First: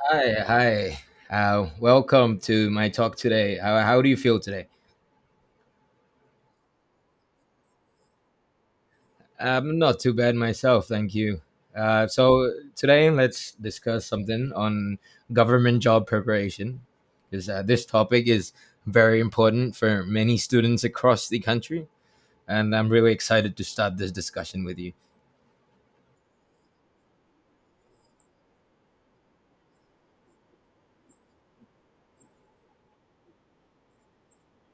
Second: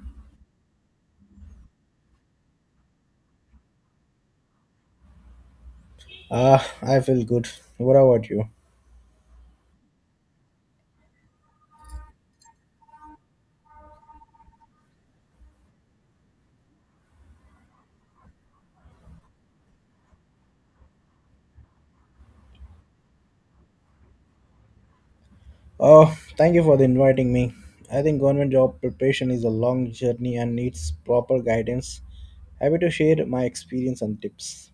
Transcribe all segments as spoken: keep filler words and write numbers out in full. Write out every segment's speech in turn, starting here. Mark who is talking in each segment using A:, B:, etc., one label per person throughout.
A: Hi, hi. Uh, welcome to my talk today. How, how do you feel today?
B: Ah, I feel good. What about you?
A: I'm not too bad myself, thank you. Uh, so today, let's discuss something on government job preparation, because uh, this topic is very important for many students across the country, and I'm really excited to start this discussion with you.
B: Oh, thank you for the inviting me. I think government job preparation is a long journey and needs proper guidance. Happy to share my experience and tips.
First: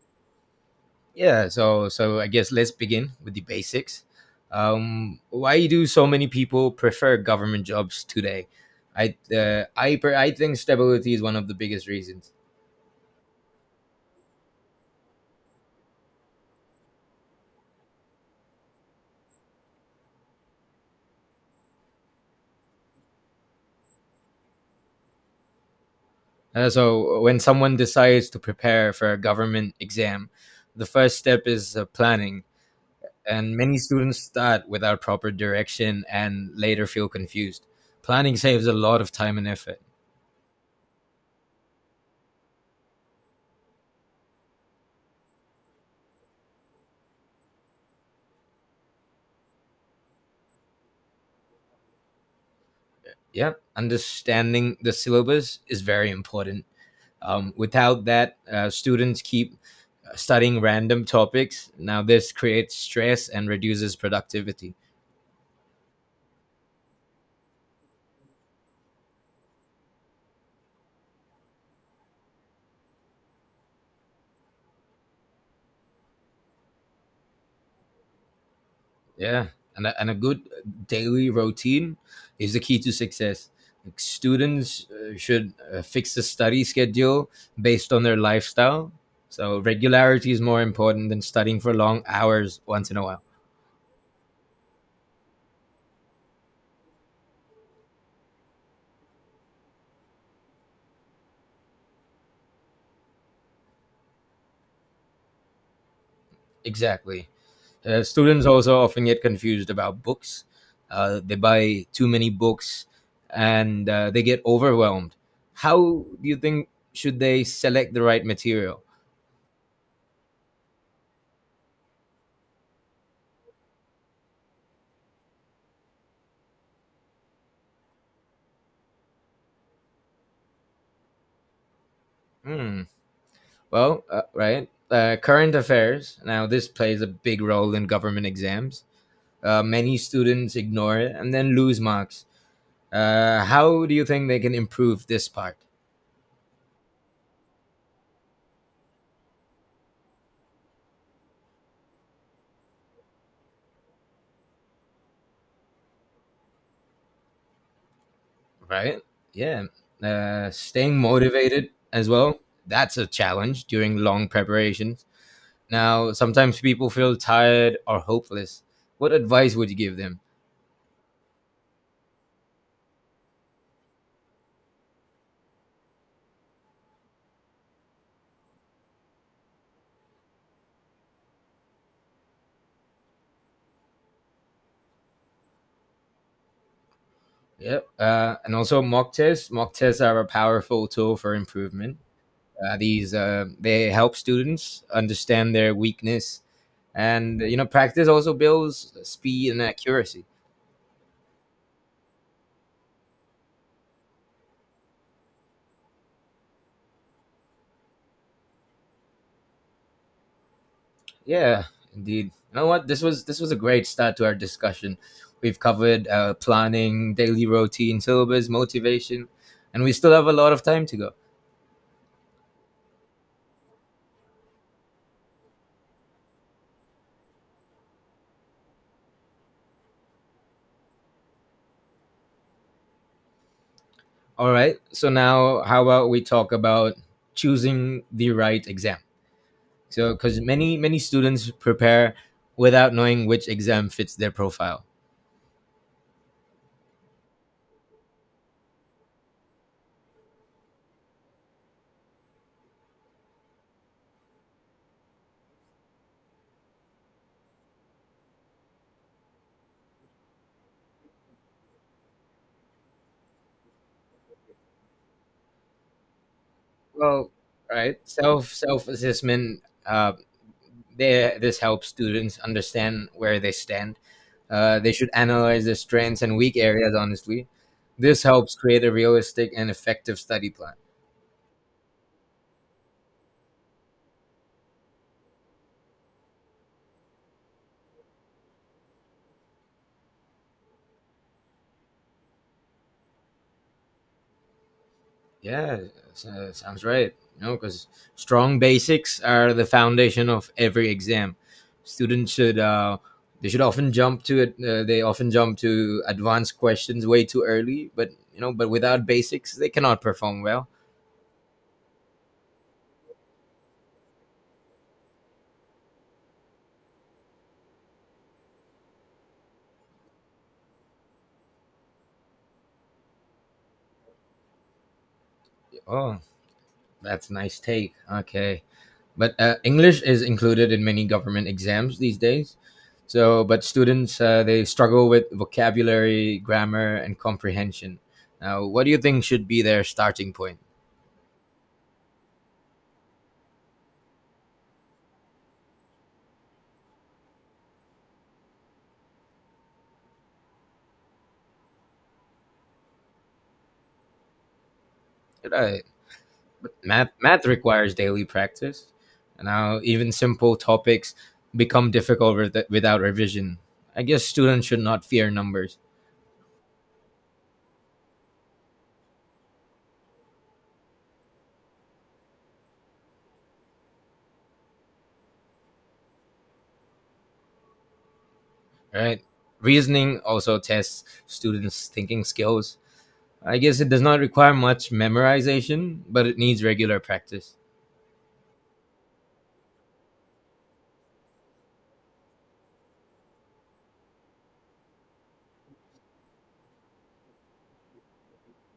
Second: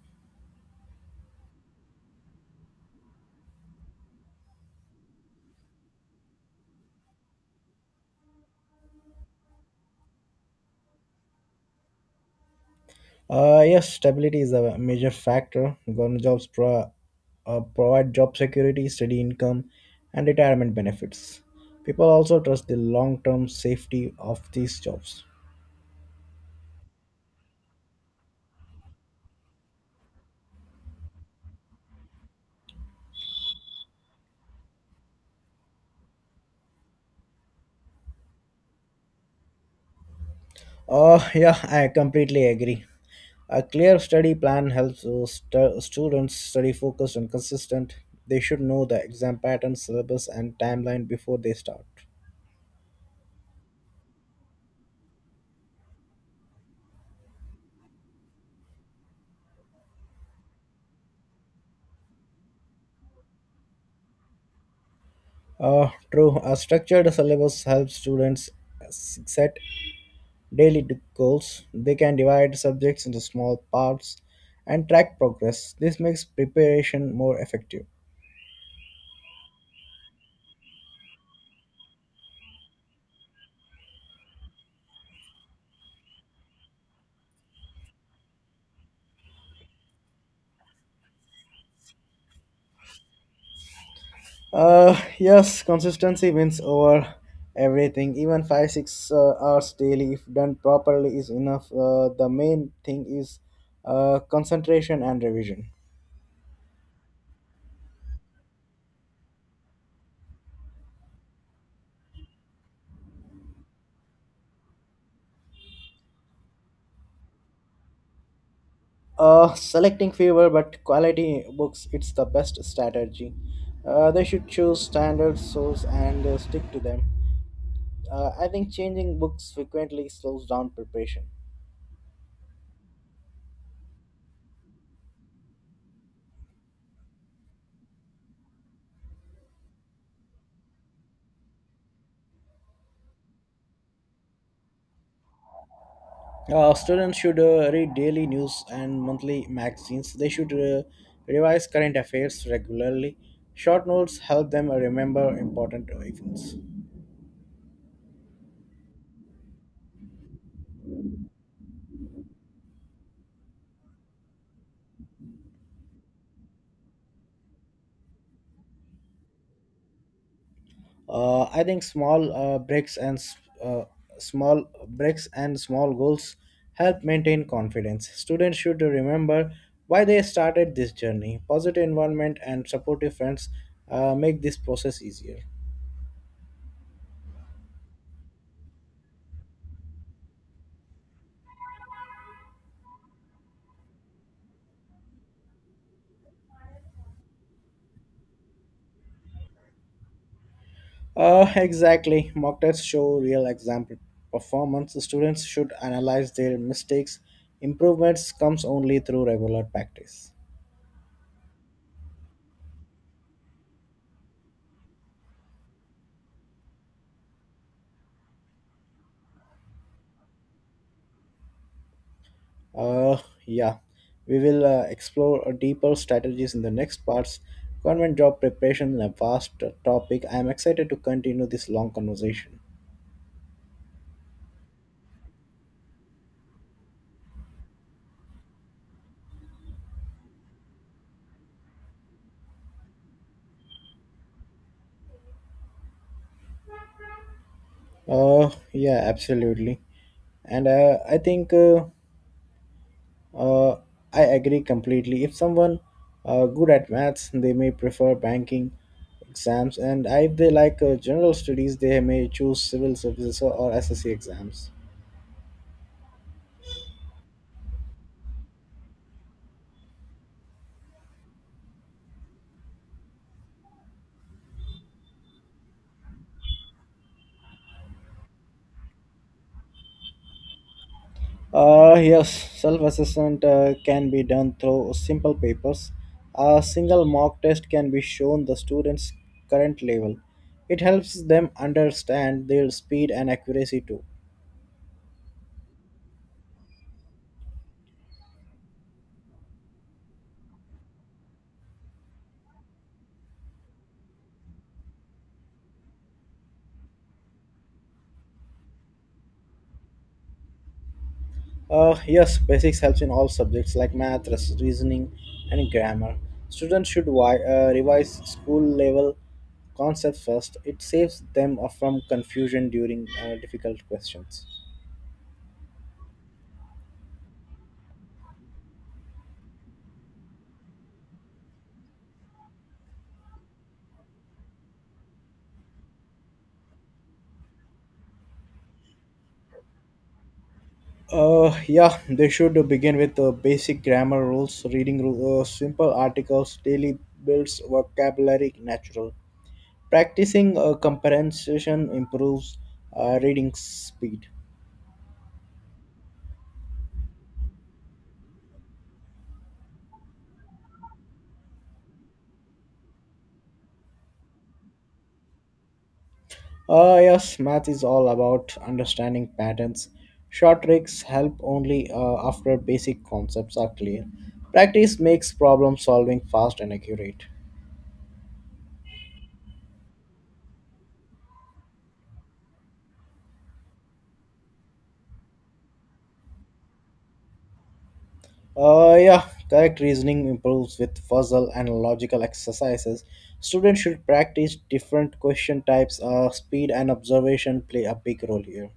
A: Yeah, so so I guess let's begin with the basics. Um, why do so many people prefer government jobs today? I uh, I per- I think stability is one of the biggest reasons.
B: Uh, yes, stability is a major factor. Government jobs pro- uh, provide job security, steady income, and retirement benefits. People also trust the long term safety of these jobs.
A: Uh, so when someone decides to prepare for a government exam, the first step is uh, planning, and many students start without proper direction and later feel confused. Planning saves a lot of time and effort.
B: Oh yeah, I completely agree. A clear study plan helps uh, stu- students study focused and consistent. They should know the exam pattern, syllabus, and timeline before they start.
A: Yeah, understanding the syllabus is very important. Um, without that, uh, students keep studying random topics. Now, this creates stress and reduces productivity.
B: Uh, true, a structured syllabus helps students s- set daily d- goals. They can divide subjects into small parts and track progress. This makes preparation more effective.
A: Yeah. And a, and a good daily routine is the key to success. Like, students uh, should uh, fix the study schedule based on their lifestyle. So, regularity is more important than studying for long hours once in a while.
B: Uh, yes, consistency wins over everything. Even five six uh, hours daily, if done properly, is enough. Uh, the main thing is uh, concentration and revision.
A: Exactly. Uh, students also often get confused about books. Uh, they buy too many books and uh, they get overwhelmed. How do you think should they select the right material?
B: Uh, selecting fewer but quality books, it's the best strategy. Uh, they should choose standard source and uh, stick to them. Uh, I think changing books frequently slows down preparation.
A: Hmm. Well, uh, right. Uh, current affairs. Now, this plays a big role in government exams. Uh, many students ignore it and then lose marks. Uh, how do you think they can improve this part?
B: Uh, students should uh, read daily news and monthly magazines. They should uh, revise current affairs regularly. Short notes help them uh, remember important events.
A: Right? Yeah. Uh, staying motivated as well. That's a challenge during long preparations. Now, sometimes people feel tired or hopeless. What advice would you give them?
B: Uh, I think small uh, breaks and s- uh, small breaks and small goals help maintain confidence. Students should remember why they started this journey. Positive environment and supportive friends uh, make this process easier.
A: Yep. Uh, and also mock tests. Mock tests are a powerful tool for improvement. Uh, these uh, they help students understand their weakness, and you know practice also builds speed and accuracy.
B: Uh, exactly. Mock tests show real example performance. Students should analyze their mistakes. Improvements comes only through regular practice.
A: Yeah, indeed. You know what? This was this was a great start to our discussion. We've covered uh, planning, daily routine, syllabus, motivation, and we still have a lot of time to go.
B: Uh, yeah. We will uh, explore uh, deeper strategies in the next parts. Government job preparation is a vast uh, topic. I am excited to continue this long conversation.
A: All right. So now, how about we talk about choosing the right exam? So, because many many students prepare without knowing which exam fits their profile.
B: Uh, yeah, absolutely. And uh, I think uh, Uh, I agree completely. If someone uh, good at maths, they may prefer banking exams, and if they like uh, general studies, they may choose civil services or, or S S C exams.
A: Well, right. Self self assessment. Uh, there, this helps students understand where they stand. Uh, they should analyze their strengths and weak areas. Honestly, this helps create a realistic and effective study plan.
B: Uh, yes, self assessment uh, can be done through simple papers. A single mock test can be shown the students' current level. It helps them understand their speed and accuracy too.
A: Yeah, so- sounds right. You know, because strong basics are the foundation of every exam. Students should uh, they should often jump to it. Uh, they often jump to advanced questions way too early. But you know, but without basics, they cannot perform well.
B: Uh, yes, basics helps in all subjects like math, res- reasoning, and grammar. Students should wi- uh, revise school level concepts first. It saves them uh, from confusion during uh, difficult questions.
A: Oh, that's nice take. Okay. But uh, English is included in many government exams these days. So, but students uh, they struggle with vocabulary, grammar, and comprehension. Now, what do you think should be their starting point?
B: Uh, yeah, they should begin with uh, basic grammar rules, reading ru- uh, simple articles daily builds vocabulary natural. Practicing uh, comprehension improves uh, reading speed.
A: Should I- Math math requires daily practice. Now, even simple topics become difficult with, without revision. I guess students should not fear numbers.
B: Uh, yes, math is all about understanding patterns. Short tricks help only uh, after basic concepts are clear. Practice makes problem solving fast and accurate.
A: Right? Reasoning also tests students' thinking skills. I guess it does not require much memorization, but it needs regular practice,
B: Uh, yeah, correct reasoning improves with puzzle and logical exercises. Students should practice different question types. Uh, speed and observation play a big role here.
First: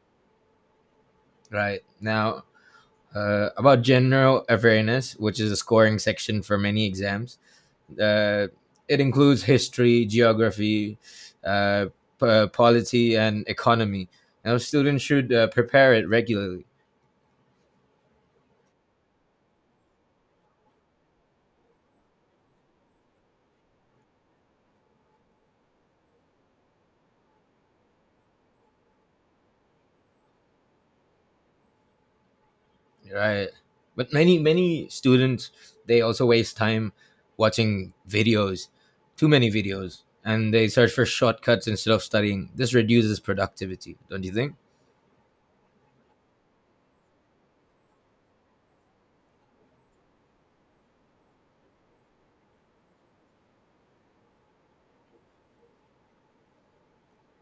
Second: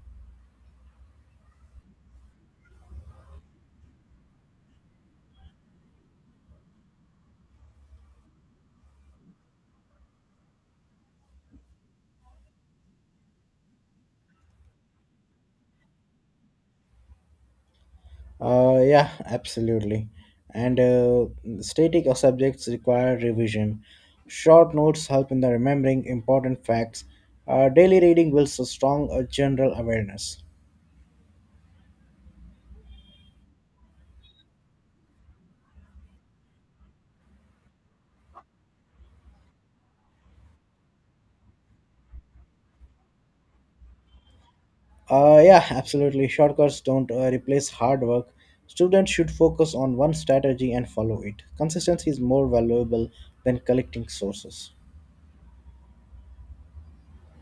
A: right? Now, uh, about general awareness, which is a scoring section for many exams, uh, it includes history, geography, uh, p- uh, polity, and economy. Now, students should uh, prepare it regularly.
B: Uh, yeah, absolutely. And uh, static subjects require revision. Short notes help in the remembering important facts. Uh, daily reading builds a strong uh, general awareness.
A: Right. But many many students they also waste time watching videos, too many videos, and they search for shortcuts instead of studying. This reduces productivity, don't you think?
B: Uh, yeah, absolutely. Shortcuts don't uh, replace hard work. Students should focus on one strategy and follow it. Consistency is more valuable than collecting sources.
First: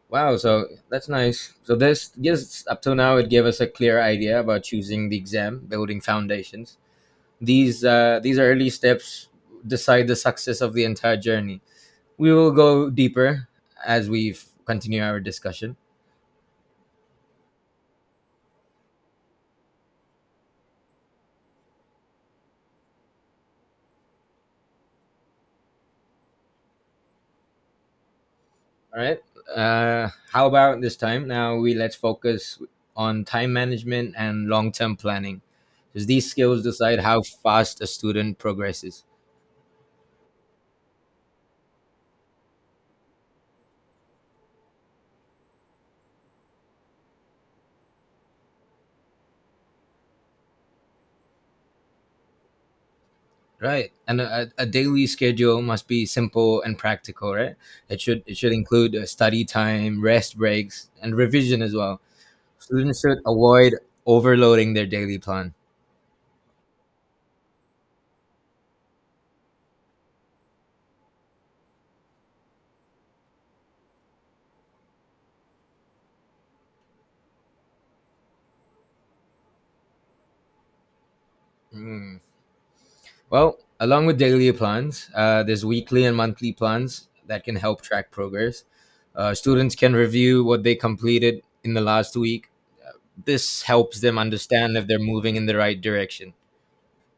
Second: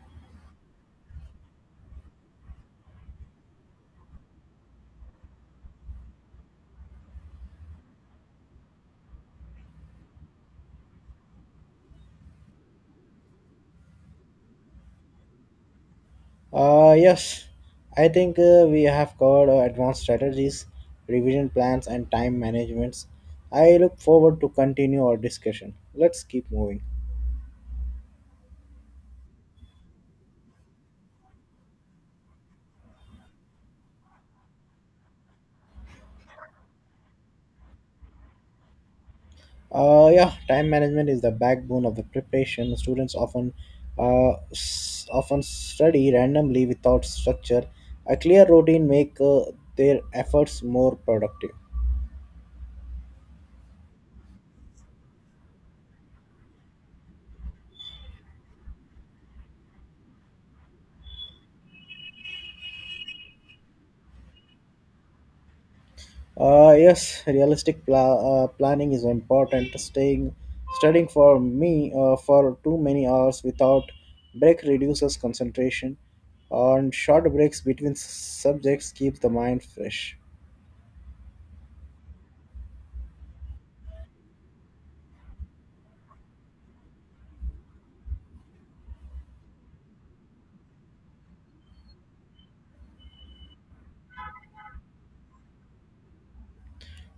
A: Wow, so that's nice. So this yes, up till now it gave us a clear idea about choosing the exam, building foundations. These uh, these early steps decide the success of the entire journey. We will go deeper as we f- continue our discussion.
B: Uh, yes, I think uh, we have covered uh, advanced strategies, revision plans, and time managements. I look forward to continue our discussion. Let's keep moving.
A: All right. Uh, how about this time? Now we let's focus on time management and long-term planning, because these skills decide how fast a student progresses.
B: Uh, yeah, time management is the backbone of the preparation. Students often uh, s- often study randomly without structure. A clear routine make uh, their efforts more productive.
A: Right, and a, a daily schedule must be simple and practical. Right, it should it should include uh, study time, rest breaks, and revision as well. Students should avoid overloading their daily plan.
B: Uh, yes, realistic pla- uh, planning is important. Staying studying for me uh, for too many hours without break reduces concentration, and short breaks between s- subjects keeps the mind fresh.
A: Mm. Well, along with daily plans, uh, there's weekly and monthly plans that can help track progress. Uh, students can review what they completed in the last week. This helps them understand if they're moving in the right direction.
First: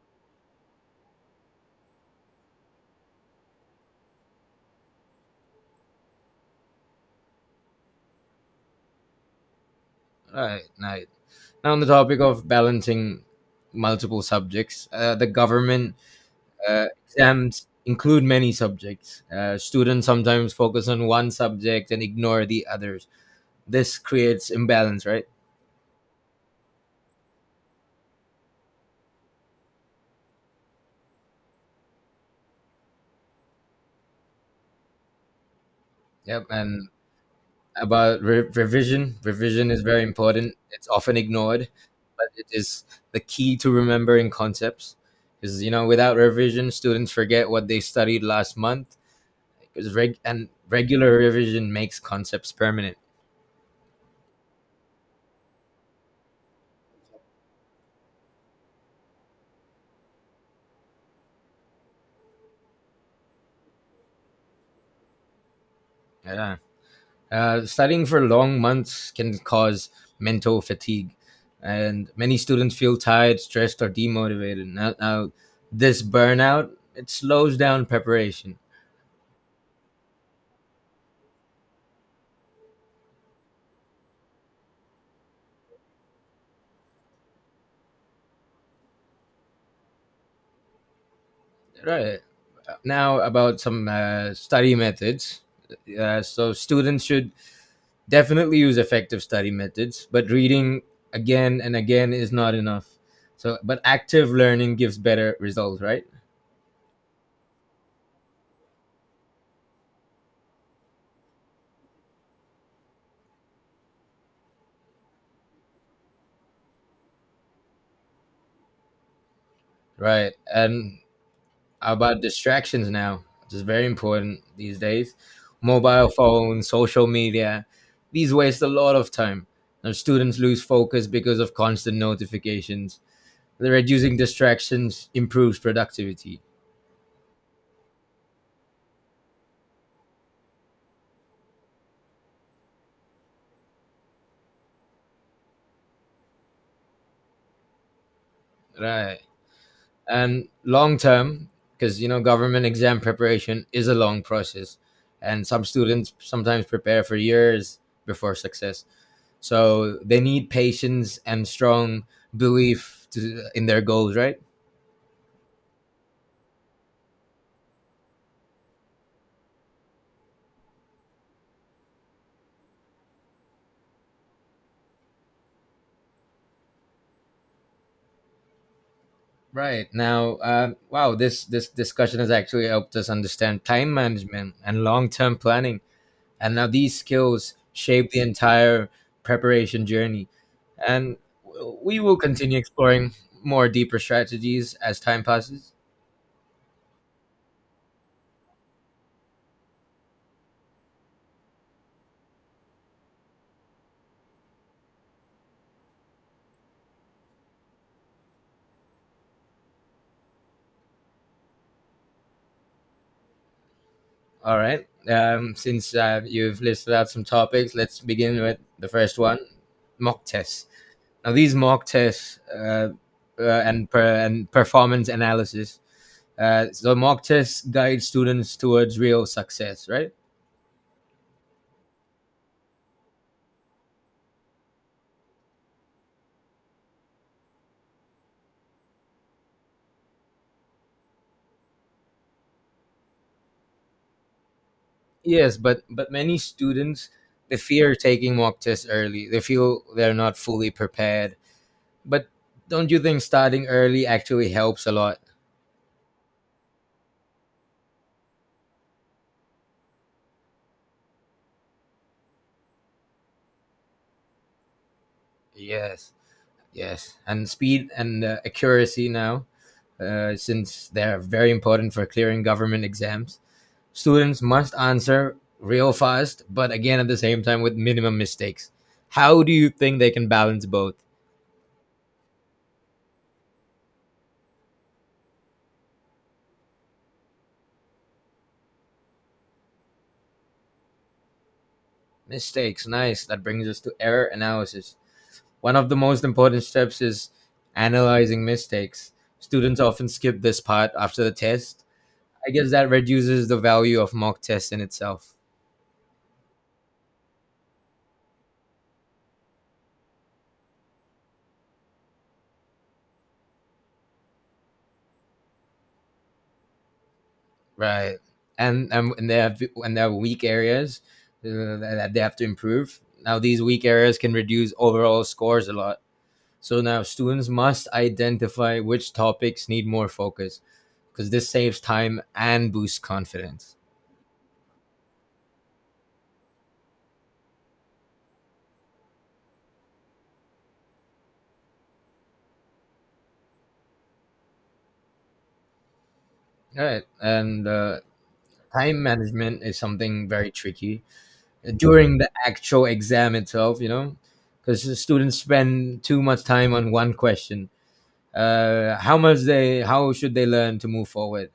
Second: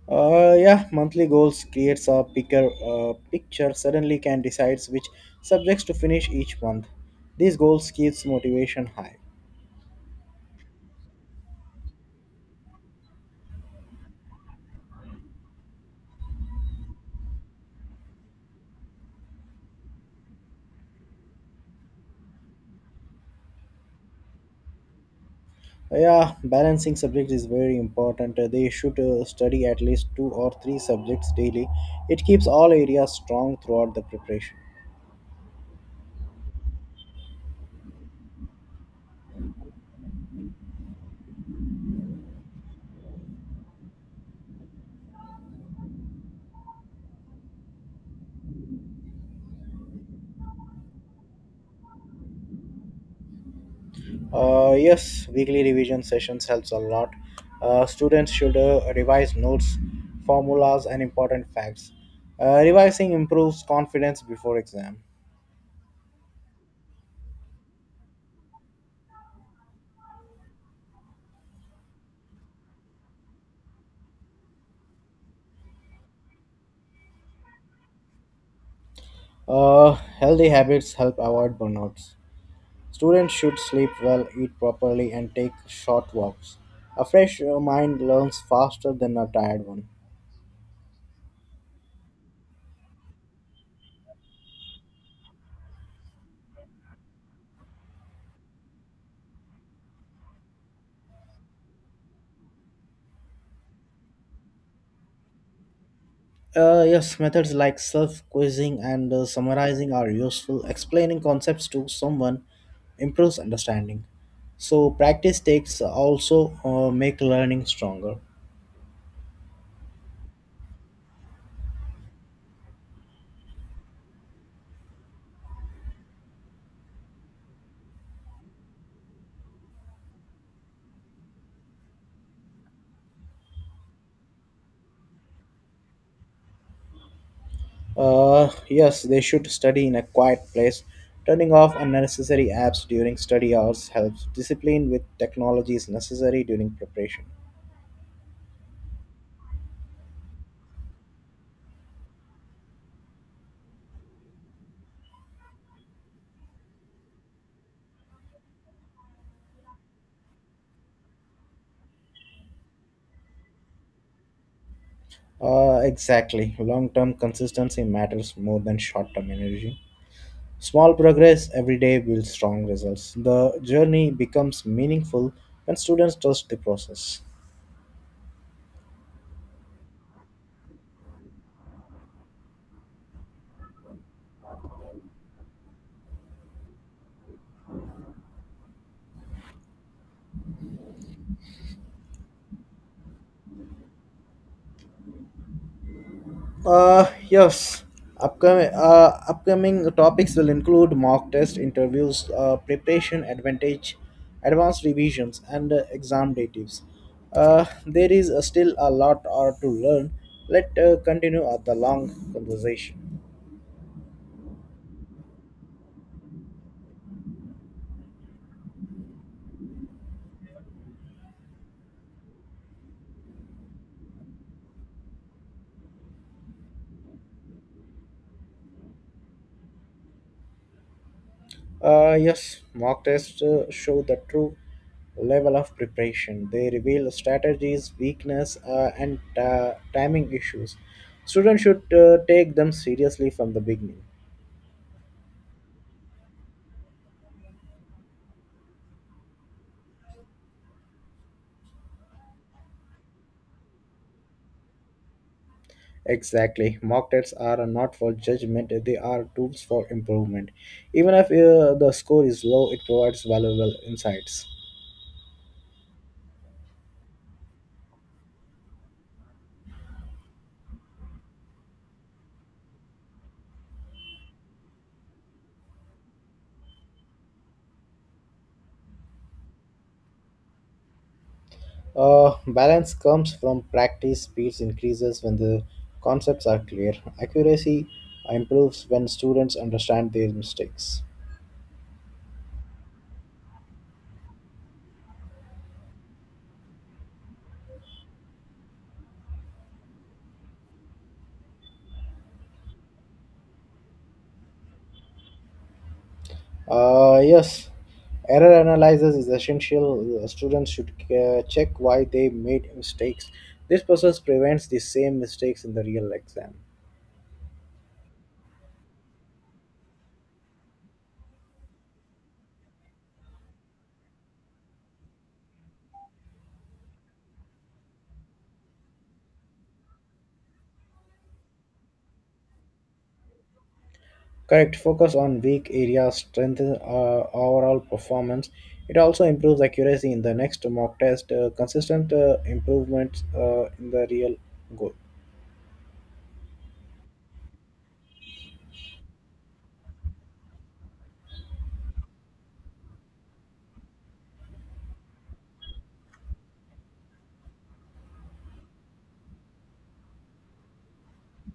B: Uh, yeah, monthly goals creates a bigger uh, picture. Suddenly, can decides which subjects to finish each month. These goals keeps motivation high.
A: Right, right. Now, on the topic of balancing multiple subjects, uh, the government uh, exams include many subjects. Uh, students sometimes focus on one subject and ignore the others. This creates imbalance, right?
B: Yeah, balancing subjects is very important. Uh, They should uh, study at least two or three subjects daily. It keeps all areas strong throughout the preparation.
A: Yep, and about re- revision. Revision is very important. It's often ignored, but it is the key to remembering concepts. Because you know, without revision, students forget what they studied last month. Because reg- and regular revision makes concepts permanent.
B: Uh, yes, weekly revision sessions helps a lot. Uh, students should uh, revise notes, formulas, and important facts. Uh, revising improves confidence before exam.
A: Yeah. Uh, studying for long months can cause mental fatigue, and many students feel tired, stressed, or demotivated. Now, now this burnout it slows down preparation.
B: Uh, Healthy habits help avoid burnouts. Students should sleep well, eat properly, and take short walks. A fresh uh, mind learns faster than a tired one.
A: Right. Now about some uh, study methods. Uh, so students should definitely use effective study methods, but reading again and again is not enough. So, but active learning gives better results, right?
B: Uh, yes, methods like self quizzing and uh, summarizing are useful. Explaining concepts to someone improves understanding. So, practice takes also uh, make learning stronger.
A: Right. And how about distractions now, which is very important these days. Mobile phones, social media, these waste a lot of time. And students lose focus because of constant notifications. Reducing distractions improves productivity.
B: Uh, yes, they should study in a quiet place. Turning off unnecessary apps during study hours helps. Discipline with technology is necessary during preparation.
A: Right. And long term, because you know government exam preparation is a long process and some students sometimes prepare for years before success, so they need patience and strong belief to, in their goals, right?
B: Uh, exactly. Long term consistency matters more than short term energy. Small progress every day builds strong results. The journey becomes meaningful when students trust the process.
A: Right. Now uh, wow, this this discussion has actually helped us understand time management and long-term planning, and now these skills shape the entire preparation journey. And w- we will continue exploring more deeper strategies as time passes.
B: Uh, yes. Upcoming, uh, upcoming topics will include mock test interviews, uh, preparation advantage, advanced revisions, and uh, exam day tips. Uh, there is uh, still a lot uh, to learn. Let uh, continue uh, the long conversation.
A: All right. Um, since uh, you've listed out some topics, let's begin with the first one, mock tests. Now these mock tests, uh, uh, and, per- and performance analysis, uh, so mock tests guide students towards real success, right?
B: Uh, yes, mock tests uh, show the true level of preparation. They reveal strategies, weakness, uh, and uh, timing issues. Students should uh, take them seriously from the beginning.
A: Yes, but but many students they fear taking mock tests early. They feel they're not fully prepared. But don't you think starting early actually helps a lot?
B: Exactly. Mock tests are not for judgment, they are tools for improvement. Even if uh, the score is low, it provides valuable insights.
A: Yes, yes, and speed and uh, accuracy now, uh, since they're very important for clearing government exams. Students must answer real fast, but again at the same time with minimum mistakes. How do you think they can balance both?
B: Uh, balance comes from practice, speeds increases when the concepts are clear, accuracy improves when students understand their mistakes.
A: Mistakes, nice. That brings us to error analysis. One of the most important steps is analyzing mistakes. Students often skip this part after the test. I guess that reduces the value of mock tests in itself.
B: Uh, yes, error analysis is essential. Uh, Students should uh, check why they made mistakes. This process prevents the same mistakes in the real exam.
A: Right. And and when they have when there are weak areas uh, that they have to improve. Now these weak areas can reduce overall scores a lot. So now students must identify which topics need more focus because this saves time and boosts confidence.
B: Correct. Focus on weak areas strengthens uh, overall performance. It also improves accuracy in the next mock test. Uh, consistent uh, improvements uh, in the real goal.
A: All right. And uh, time management is something very tricky during the actual exam itself, you know, because the students spend too much time on one question. Uh, how much they, how should they learn to move forward,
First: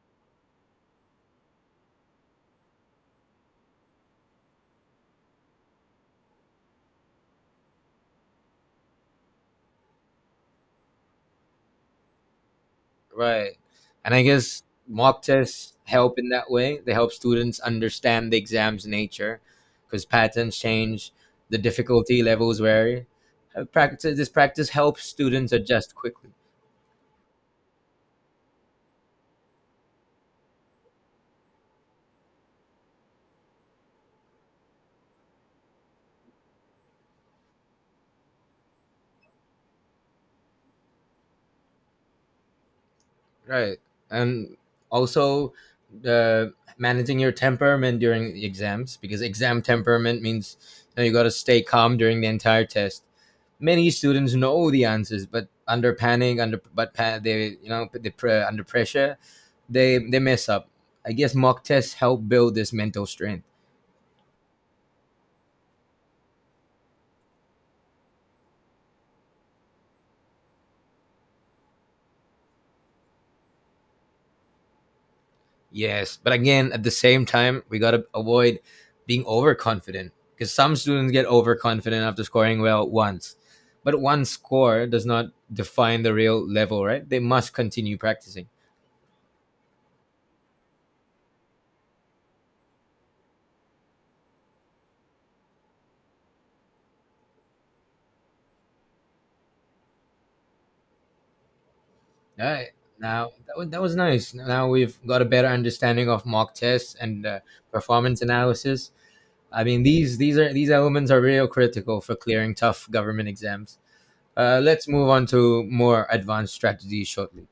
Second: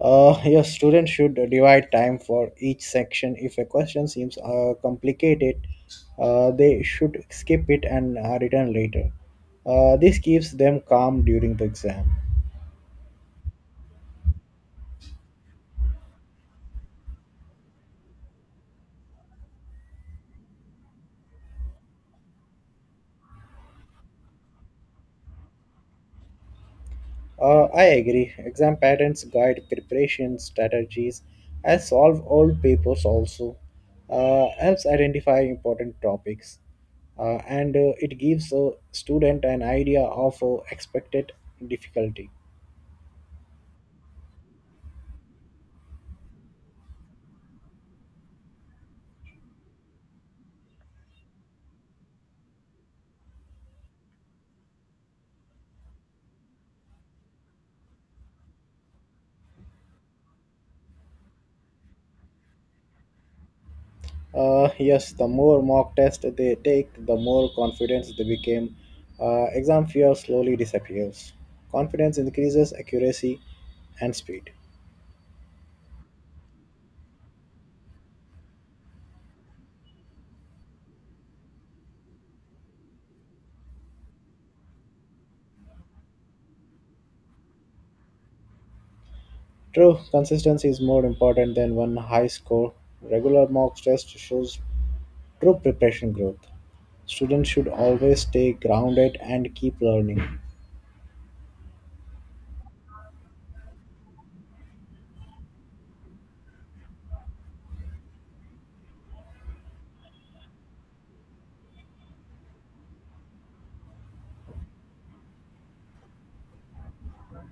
B: Uh, your student should divide time for each section. If a question seems uh, complicated, uh, they should skip it and uh, return later. Uh, this keeps them calm during the exam.
A: right? And I guess mock tests help in that way. They help students understand the exam's nature, because patterns change, the difficulty levels vary. Uh, practice this practice helps students adjust quickly.
B: Uh, I agree. Exam patterns guide preparation strategies and solve old papers also. Uh, helps identify important topics uh, and uh, it gives a student an idea of uh, expected difficulty.
A: Right. And also uh, managing your temperament during the exams, because exam temperament means you know, you got to stay calm during the entire test. Many students know the answers, but under panic under but pa- they you know they pre- under pressure, they they mess up. I guess mock tests help build this mental strength.
B: Uh, yes, the more mock test they take, the more confidence they become. Uh, exam fear slowly disappears. Confidence increases accuracy and speed.
A: Yes, but again, at the same time, we got to avoid being overconfident because some students get overconfident after scoring well once. But one score does not define the real level, right? They must continue practicing.
B: True, consistency is more important than one high score. Regular mock test shows true preparation growth. Students should always stay grounded and keep learning.
A: All right. Now, that was, that was nice. Now we've got a better understanding of mock tests and uh, performance analysis. I mean, these these are these elements are real critical for clearing tough government exams. Uh, let's move on to more advanced strategies shortly.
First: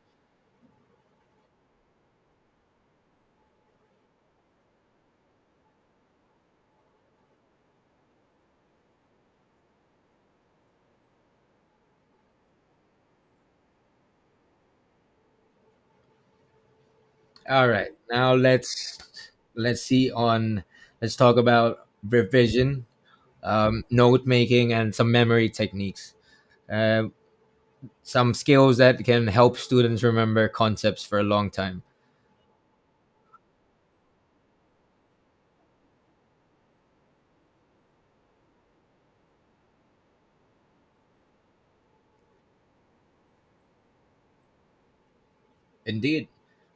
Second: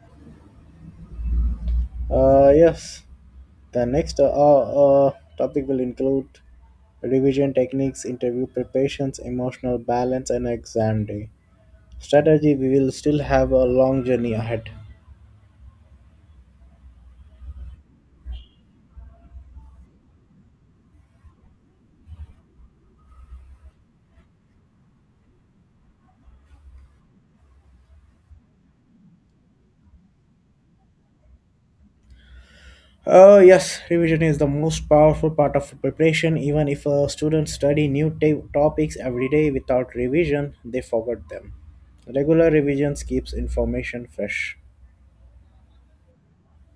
B: Uh, yes, the next uh, uh, topic will include revision techniques, interview preparations, emotional balance, and exam day. Strategy, we will still have a long journey ahead.
A: All right. Now let's let's see on let's talk about revision, um, note making, and some memory techniques. Uh, some skills that can help students remember concepts for a long time.
B: Oh, yes, revision is the most powerful part of preparation. Even if uh, students study new ta- topics every day without revision, they forget them. Regular revisions keeps information fresh.
A: Indeed,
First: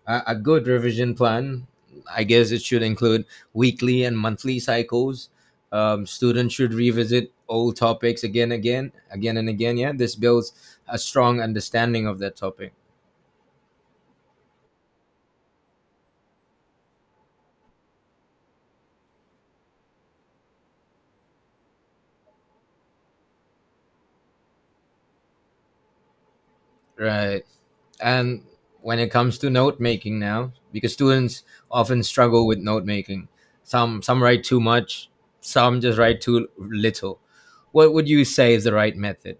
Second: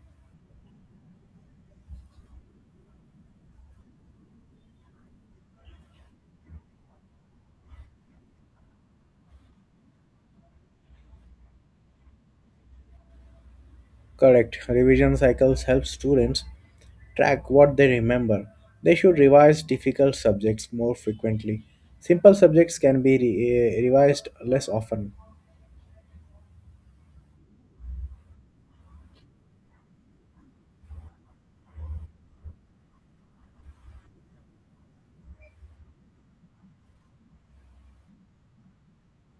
A: a, a good revision plan. I guess it should include weekly and monthly cycles. Um, students should revisit old topics again, again, again, and again. Yeah, this builds a strong understanding of that topic.
B: Correct. Revision cycles help students track what they remember. They should revise difficult subjects more frequently. Simple subjects can be re- eh, revised less often.
A: Right. And when it comes to note making now, because students often struggle with note making, some some write too much, some just write too little. What would you say is the right method?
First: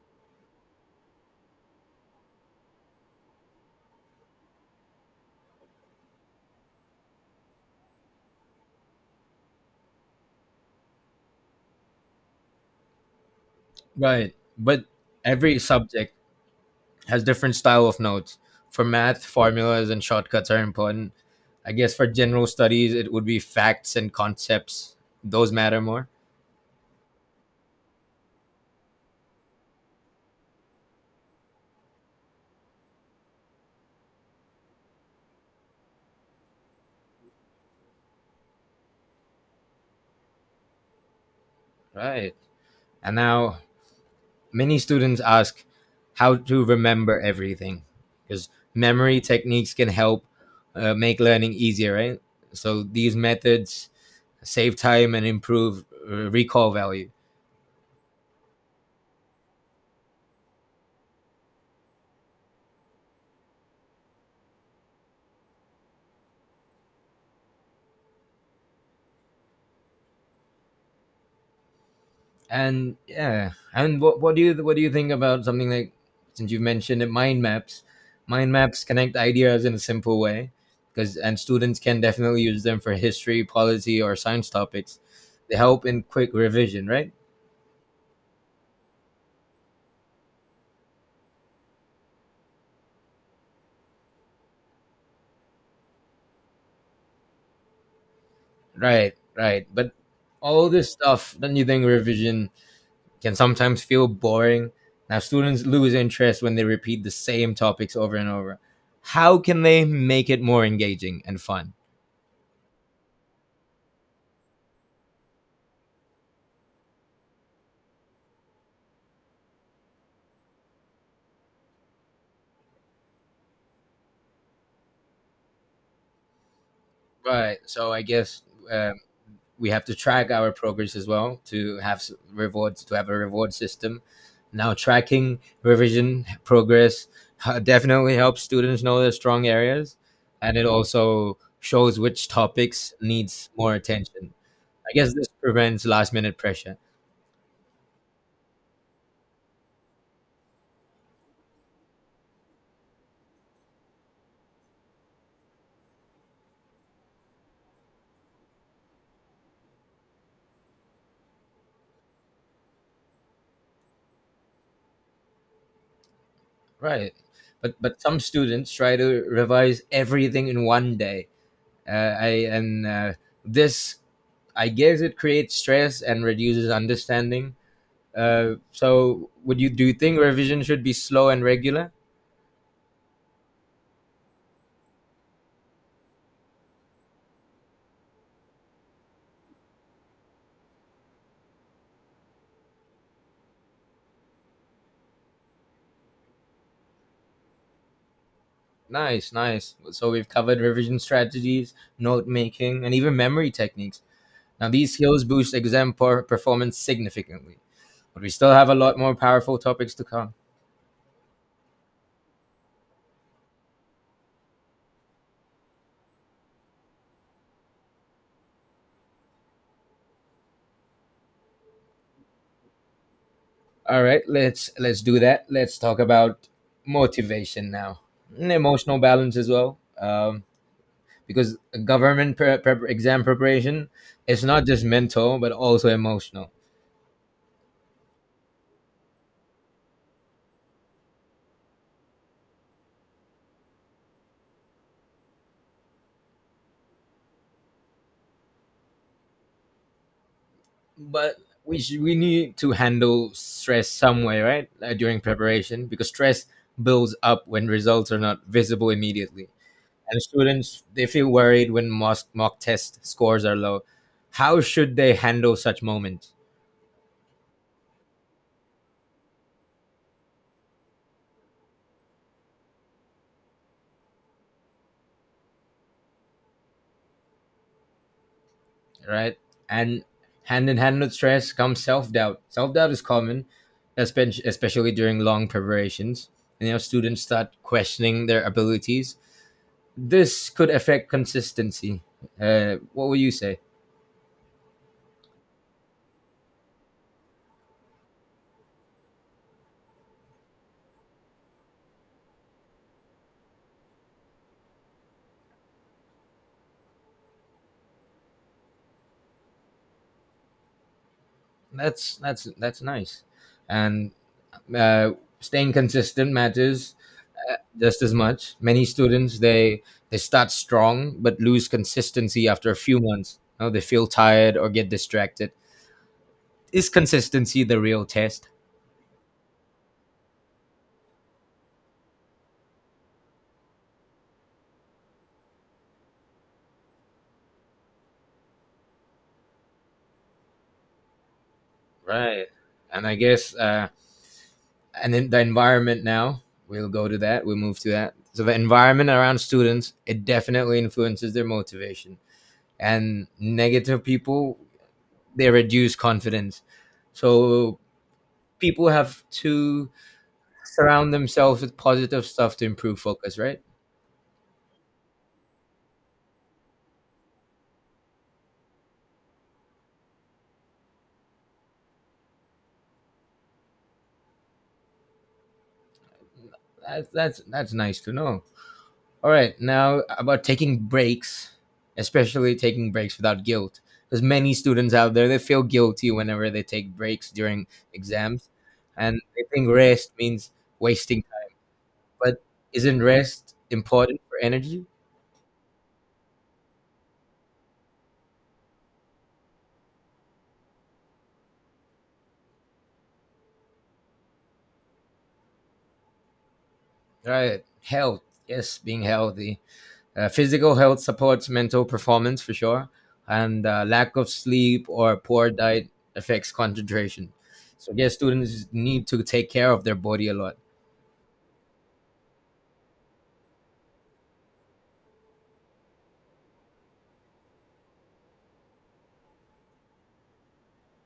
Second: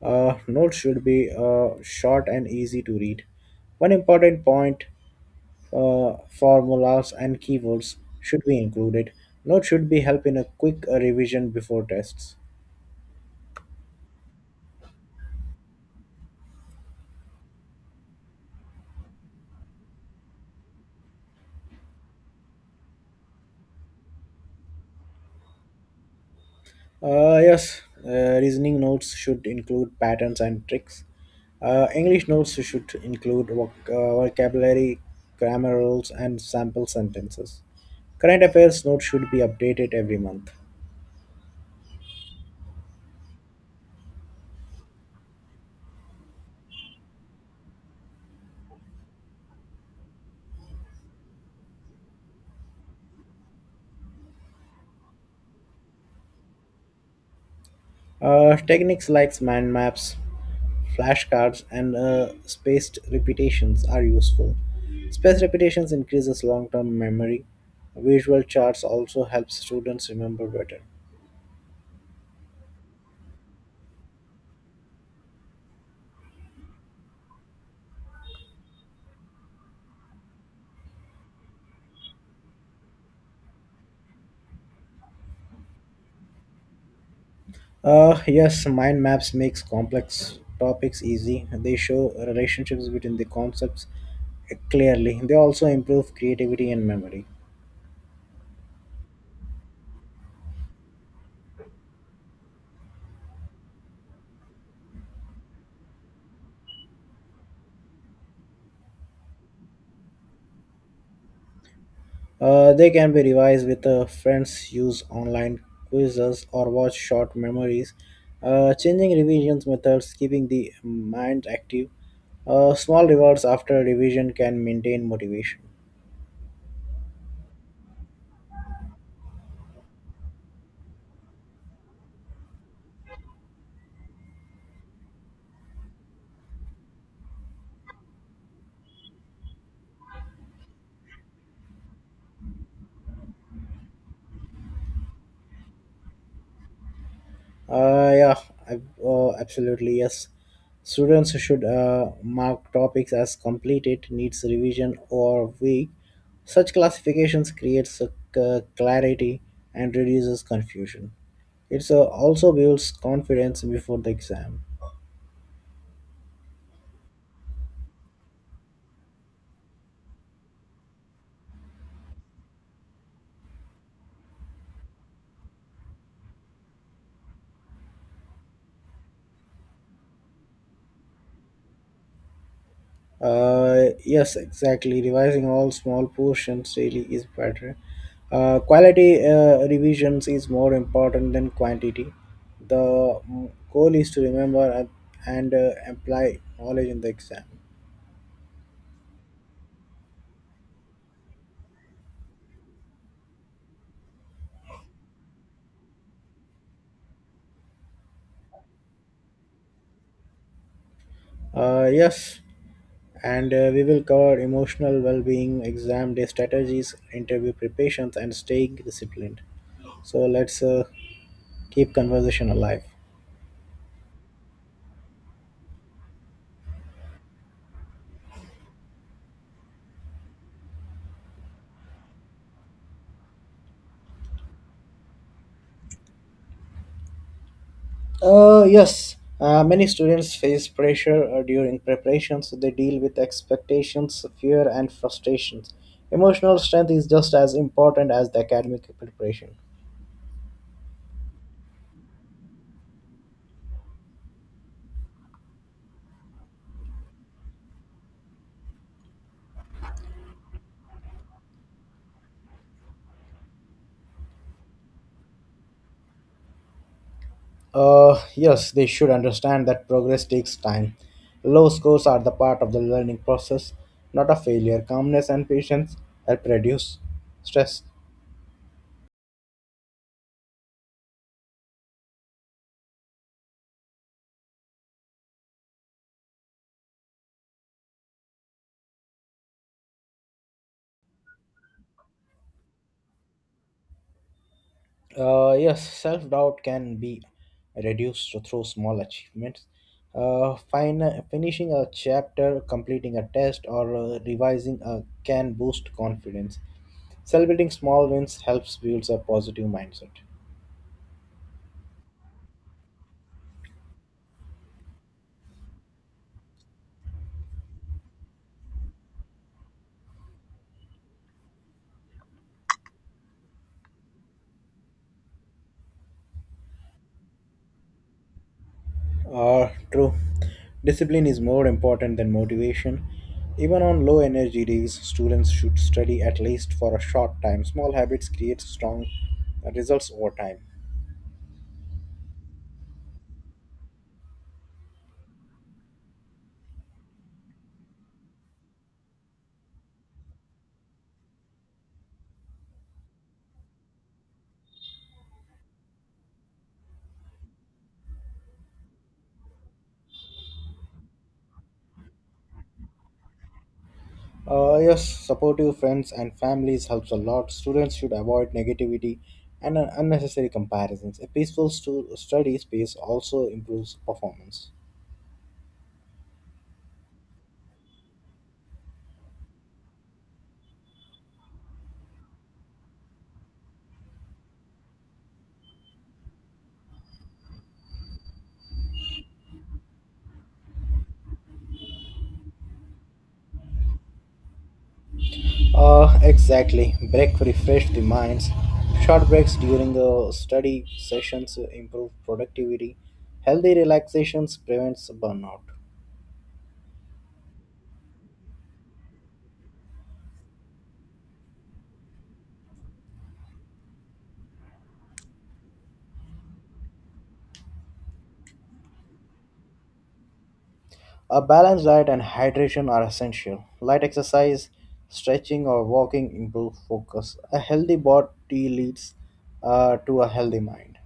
B: Uh, notes should be uh, short and easy to read. One important point uh, formulas and keywords should be included. Notes should be help in a quick uh, revision before tests.
A: Right. But every subject has different style of notes. For math, formulas and shortcuts are important. I guess for general studies, it would be facts and concepts. Those matter more.
B: Uh, yes, uh, reasoning notes should include patterns and tricks. Uh, English notes should include voc- uh, vocabulary, grammar rules, and sample sentences. Current affairs notes should be updated every month.
A: Right. And now many students ask how to remember everything because memory techniques can help uh, make learning easier, right? So these methods save time and improve uh, recall value.
B: Uh, techniques like mind maps, flashcards, and uh, spaced repetitions are useful. Spaced repetitions increases long-term memory. Visual charts also help students remember better.
A: And yeah and what, what do you what do you think about something like, since you mentioned it, mind maps. Mind maps connect ideas in a simple way, because and students can definitely use them for history policy or science topics. They help in quick revision, right?
B: Uh, yes, mind maps makes complex topics easy. They show relationships between the concepts clearly. They also improve creativity and memory.
A: Right right but all this stuff, don't you think revision can sometimes feel boring? Now students lose interest when they repeat the same topics over and over. How can they make it more engaging and fun?
B: Uh, they can be revised with uh, friends, use online quizzes, or watch short memories. Uh, changing revision methods, keeping the mind active. Uh, small rewards after revision can maintain motivation.
A: Right, so I guess uh, we have to track our progress as well to have s- rewards, to have a reward system. Now tracking revision progress h- definitely helps students know their strong areas, and it also shows which topics needs more attention. I guess this prevents last minute pressure.
B: Uh, yeah, I, uh, absolutely yes. Students should uh, mark topics as completed, needs revision, or weak. Such classifications creates a c- clarity and reduces confusion. It uh, also builds confidence before the exam.
A: Right but but some students try to revise everything in one day. Uh, I, and uh, this i guess it creates stress and reduces understanding. Uh, so would you do you think revision should be slow and regular?
B: Uh, yes, exactly. Revising all small portions daily is better. Uh, quality uh, revisions is more important than quantity. The mm, goal is to remember and and, uh, apply knowledge in the exam.
A: Nice, nice. So we've covered revision strategies, note making, and even memory techniques. Now these skills boost exam per- performance significantly, but we still have a lot more powerful topics to come.
B: Uh, yes, and uh, we will cover emotional well-being, exam day strategies, interview preparations, and staying disciplined. So let's uh, keep conversation alive.
A: All right, let's let's do that. Let's talk about motivation now, and emotional balance as well. Um, because government pre- prep- exam preparation is not just mental but also emotional.
B: Uh, yes, uh, many students face pressure uh, during preparations. They deal with expectations, fear, and frustrations. Emotional strength is just as important as the academic preparation.
A: But we sh- we need to handle stress some way, right? Uh, during preparation, because stress builds up when results are not visible immediately, and students, they feel worried when mock mock test scores are low. How should they handle such moments?
B: Uh, yes, they should understand that progress takes time. Low scores are the part of the learning process, not a failure. Calmness and patience help reduce stress.
A: Right. And hand in hand with stress comes self doubt. Self doubt is common, espe- especially during long preparations. And, you know, students start questioning their abilities. This could affect consistency. Uh, what would you say?
B: Uh, yes, self doubt can be reduced through small achievements. Uh, fin- finishing a chapter, completing a test, or uh, revising a can boost confidence. Celebrating small wins helps builds a positive mindset.
A: That's that's that's nice, and uh, staying consistent matters uh, just as much. Many students, they they start strong but lose consistency after a few months. You know, they feel tired or get distracted. Is consistency the real test?
B: Uh, true. Discipline is more important than motivation. Even on low energy days, students should study at least for a short time. Small habits create strong uh, results over time.
A: Right, and I guess uh, and then the environment now, we'll go to that. We'll move to that. So the environment around students, it definitely influences their motivation, and negative people, they reduce confidence. So people have to surround themselves with positive stuff to improve focus, right?
B: Uh, yes, supportive friends and families helps a lot. Students should avoid negativity and un- unnecessary comparisons. A peaceful stu- study space also improves performance.
A: That's that's that's nice to know. All right, now about taking breaks, especially taking breaks without guilt. There's many students out there, they feel guilty whenever they take breaks during exams, and they think rest means wasting time. But isn't rest important for energy?
B: Uh, exactly. Break refresh the minds. Short breaks during the study sessions improve productivity. Healthy relaxations prevents burnout.
A: Right, health. Yes, being healthy. Uh, physical health supports mental performance for sure, and uh, lack of sleep or poor diet affects concentration. So, yes, students need to take care of their body a lot.
B: A balanced diet and hydration are essential. Light exercise, stretching, or walking improve focus. A healthy body leads uh, to a healthy mind.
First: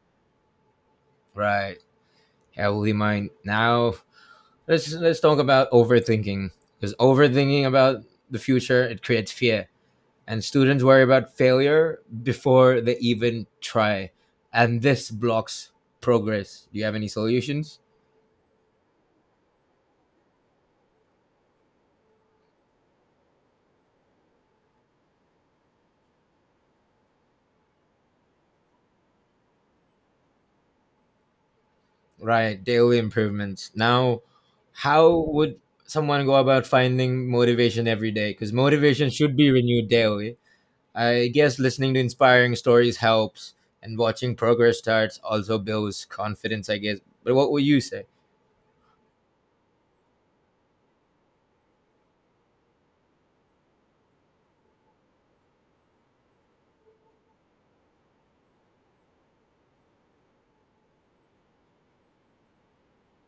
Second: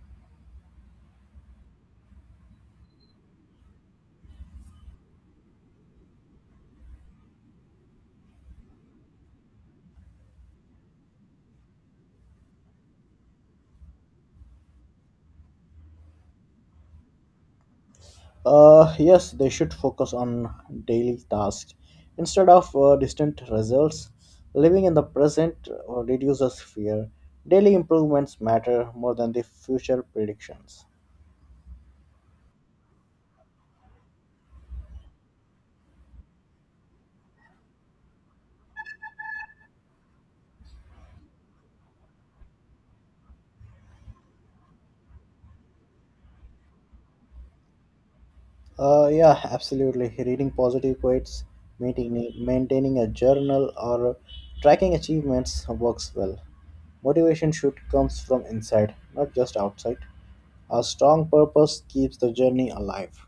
A: Right, healthy mind. Now, let's let's talk about overthinking, because overthinking about the future, it creates fear, and students worry about failure before they even try, and this blocks progress. Do you have any solutions?
B: Uh, yes, they should focus on daily tasks instead of uh, distant results. Living in the present uh, reduces fear. Daily improvements matter more than the future predictions.
A: Right, daily improvements. Now, how would someone go about finding motivation every day? Because motivation should be renewed daily. I guess listening to inspiring stories helps, and watching progress charts also builds confidence, I guess. But what would you say?
B: Uh, yeah, absolutely. Reading positive quotes, maintaining, maintaining a journal, or tracking achievements works well. Motivation should comes from inside, not just outside. A strong purpose keeps the journey alive.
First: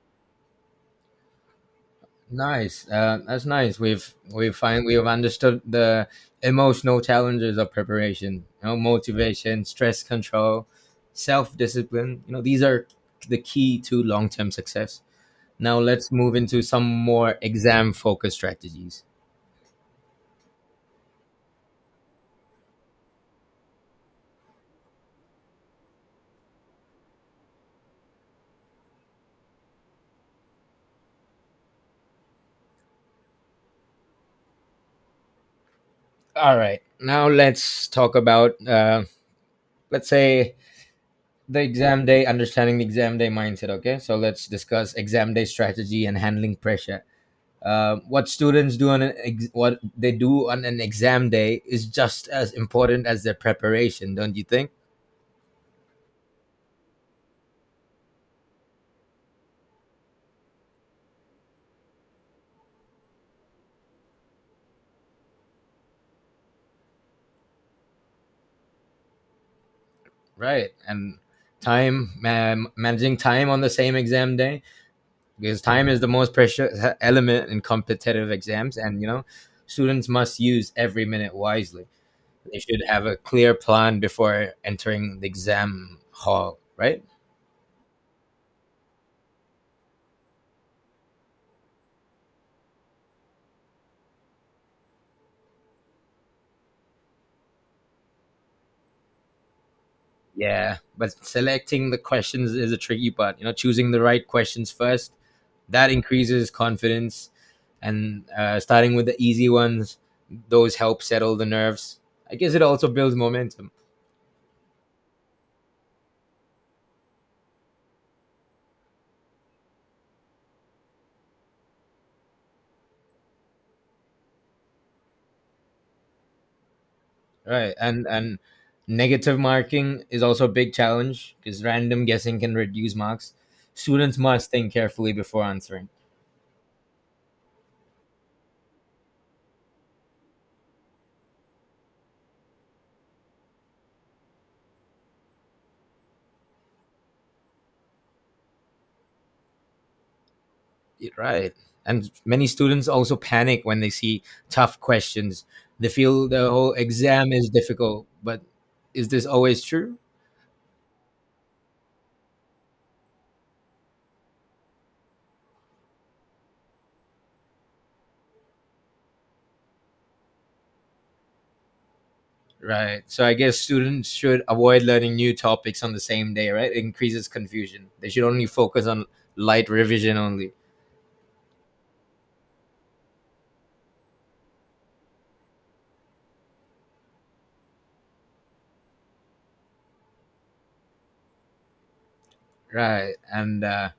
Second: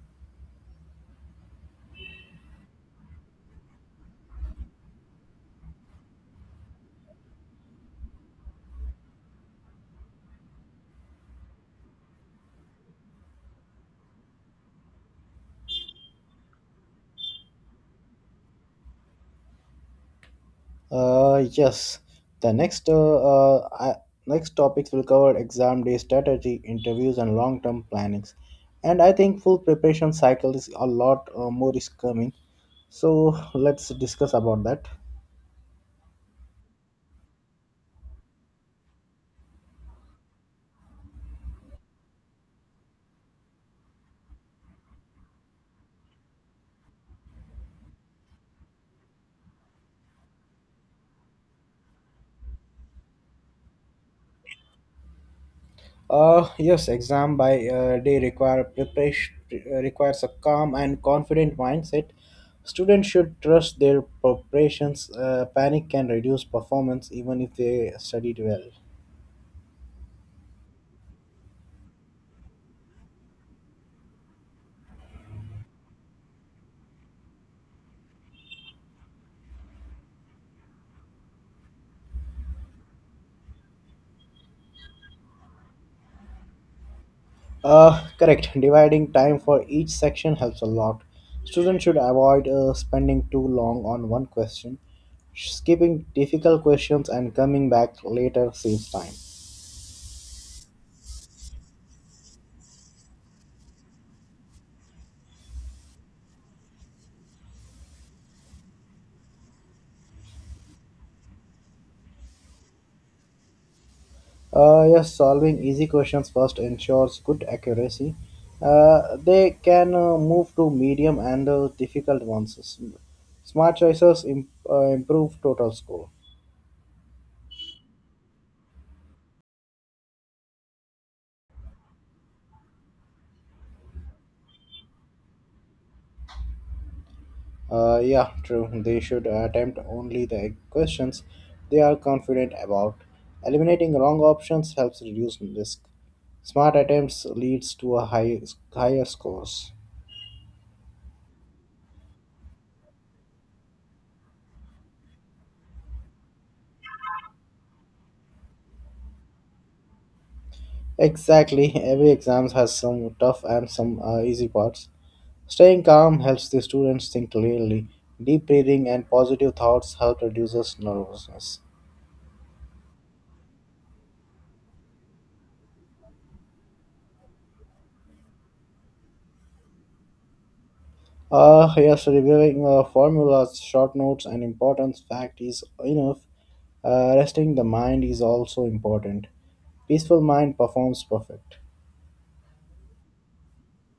A: Nice. Uh, that's nice. We've we find we have understood the emotional challenges of preparation. You know, motivation, stress control, self discipline. You know, these are the key to long term success. Now let's move into some more exam focused strategies.
B: Uh, yes. The next uh, uh, I, next topics will cover exam day strategy, interviews, and long term plannings. And I think full preparation cycle is a lot uh, more is coming. So let's discuss about that.
A: All right. Now let's talk about uh, let's say the exam day, understanding the exam day mindset. Okay. So let's discuss exam day strategy and handling pressure. Uh, what students do on an ex- what they do on an exam day is just as important as their preparation, don't you think?
B: Uh, yes, exam by uh, day require preparation uh, requires a calm and confident mindset. Students should trust their preparations. Uh, panic can reduce performance even if they studied well.
A: Right. And time, man managing time on the same exam day, because time is the most precious element in competitive exams, and you know, students must use every minute wisely. They should have a clear plan before entering the exam hall, right?
B: Uh, correct. Dividing time for each section helps a lot. Students should avoid uh, spending too long on one question. Skipping difficult questions and coming back later saves time.
A: Yeah, but selecting the questions is a tricky part. You know, choosing the right questions first, that increases confidence, and uh, starting with the easy ones, those help settle the nerves. I guess it also builds momentum.
B: Uh, yes, solving easy questions first ensures good accuracy. Uh, they can uh, move to medium and uh, difficult ones. S- Smart choices imp- uh, improve total score.
A: Right, and and negative marking is also a big challenge, because random guessing can reduce marks. Students must think carefully before answering.
B: Uh, yeah, true. They should attempt only the questions they are confident about. Eliminating wrong options helps reduce risk. Smart attempts leads to a high, higher scores.
A: Y- Right, and many students also panic when they see tough questions. They feel the whole exam is difficult, but is this always true?
B: Exactly. Every exam has some tough and some uh, easy parts. Staying calm helps the students think clearly. Deep breathing and positive thoughts help reduces nervousness.
A: Right. So I guess students should avoid learning new topics on the same day, right? It increases confusion. They should only focus on light revision only.
B: Uh, yes, reviewing uh, formulas, short notes, and important fact is enough. Uh, resting the mind is also important. Peaceful mind performs perfect.
A: Right. And uh,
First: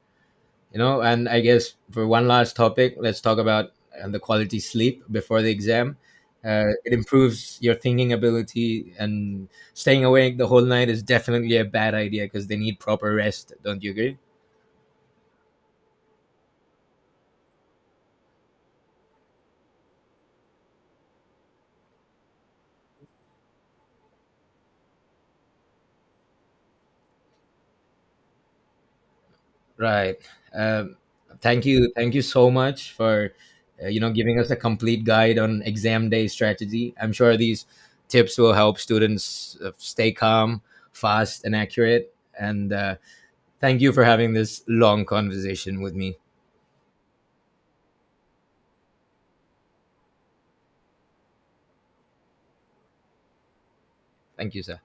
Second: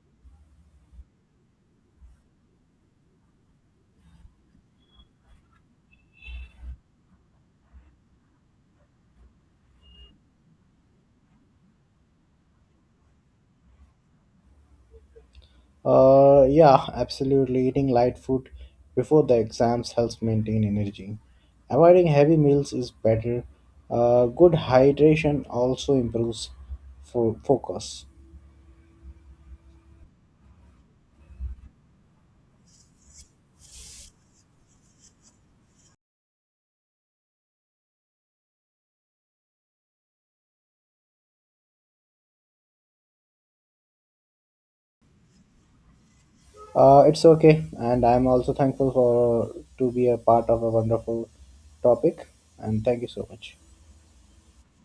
A: you know, and I guess for one last topic, let's talk about um, the quality sleep before the exam. Uh, it improves your thinking ability, and staying awake the whole night is definitely a bad idea, because they need proper rest, don't you agree?
B: Uh, yeah, absolutely. Eating light food before the exams helps maintain energy. Avoiding heavy meals is better. Uh, good hydration also improves fo- focus.
A: Right. um, Thank you, thank you so much for uh, you know, giving us a complete guide on exam day strategy. I'm sure these tips will help students uh, stay calm, fast and accurate, and uh, thank you for having this long conversation with me.
B: Uh, it's okay, and I'm also thankful for to be a part of a wonderful topic. And thank you so much.
A: Thank you, sir.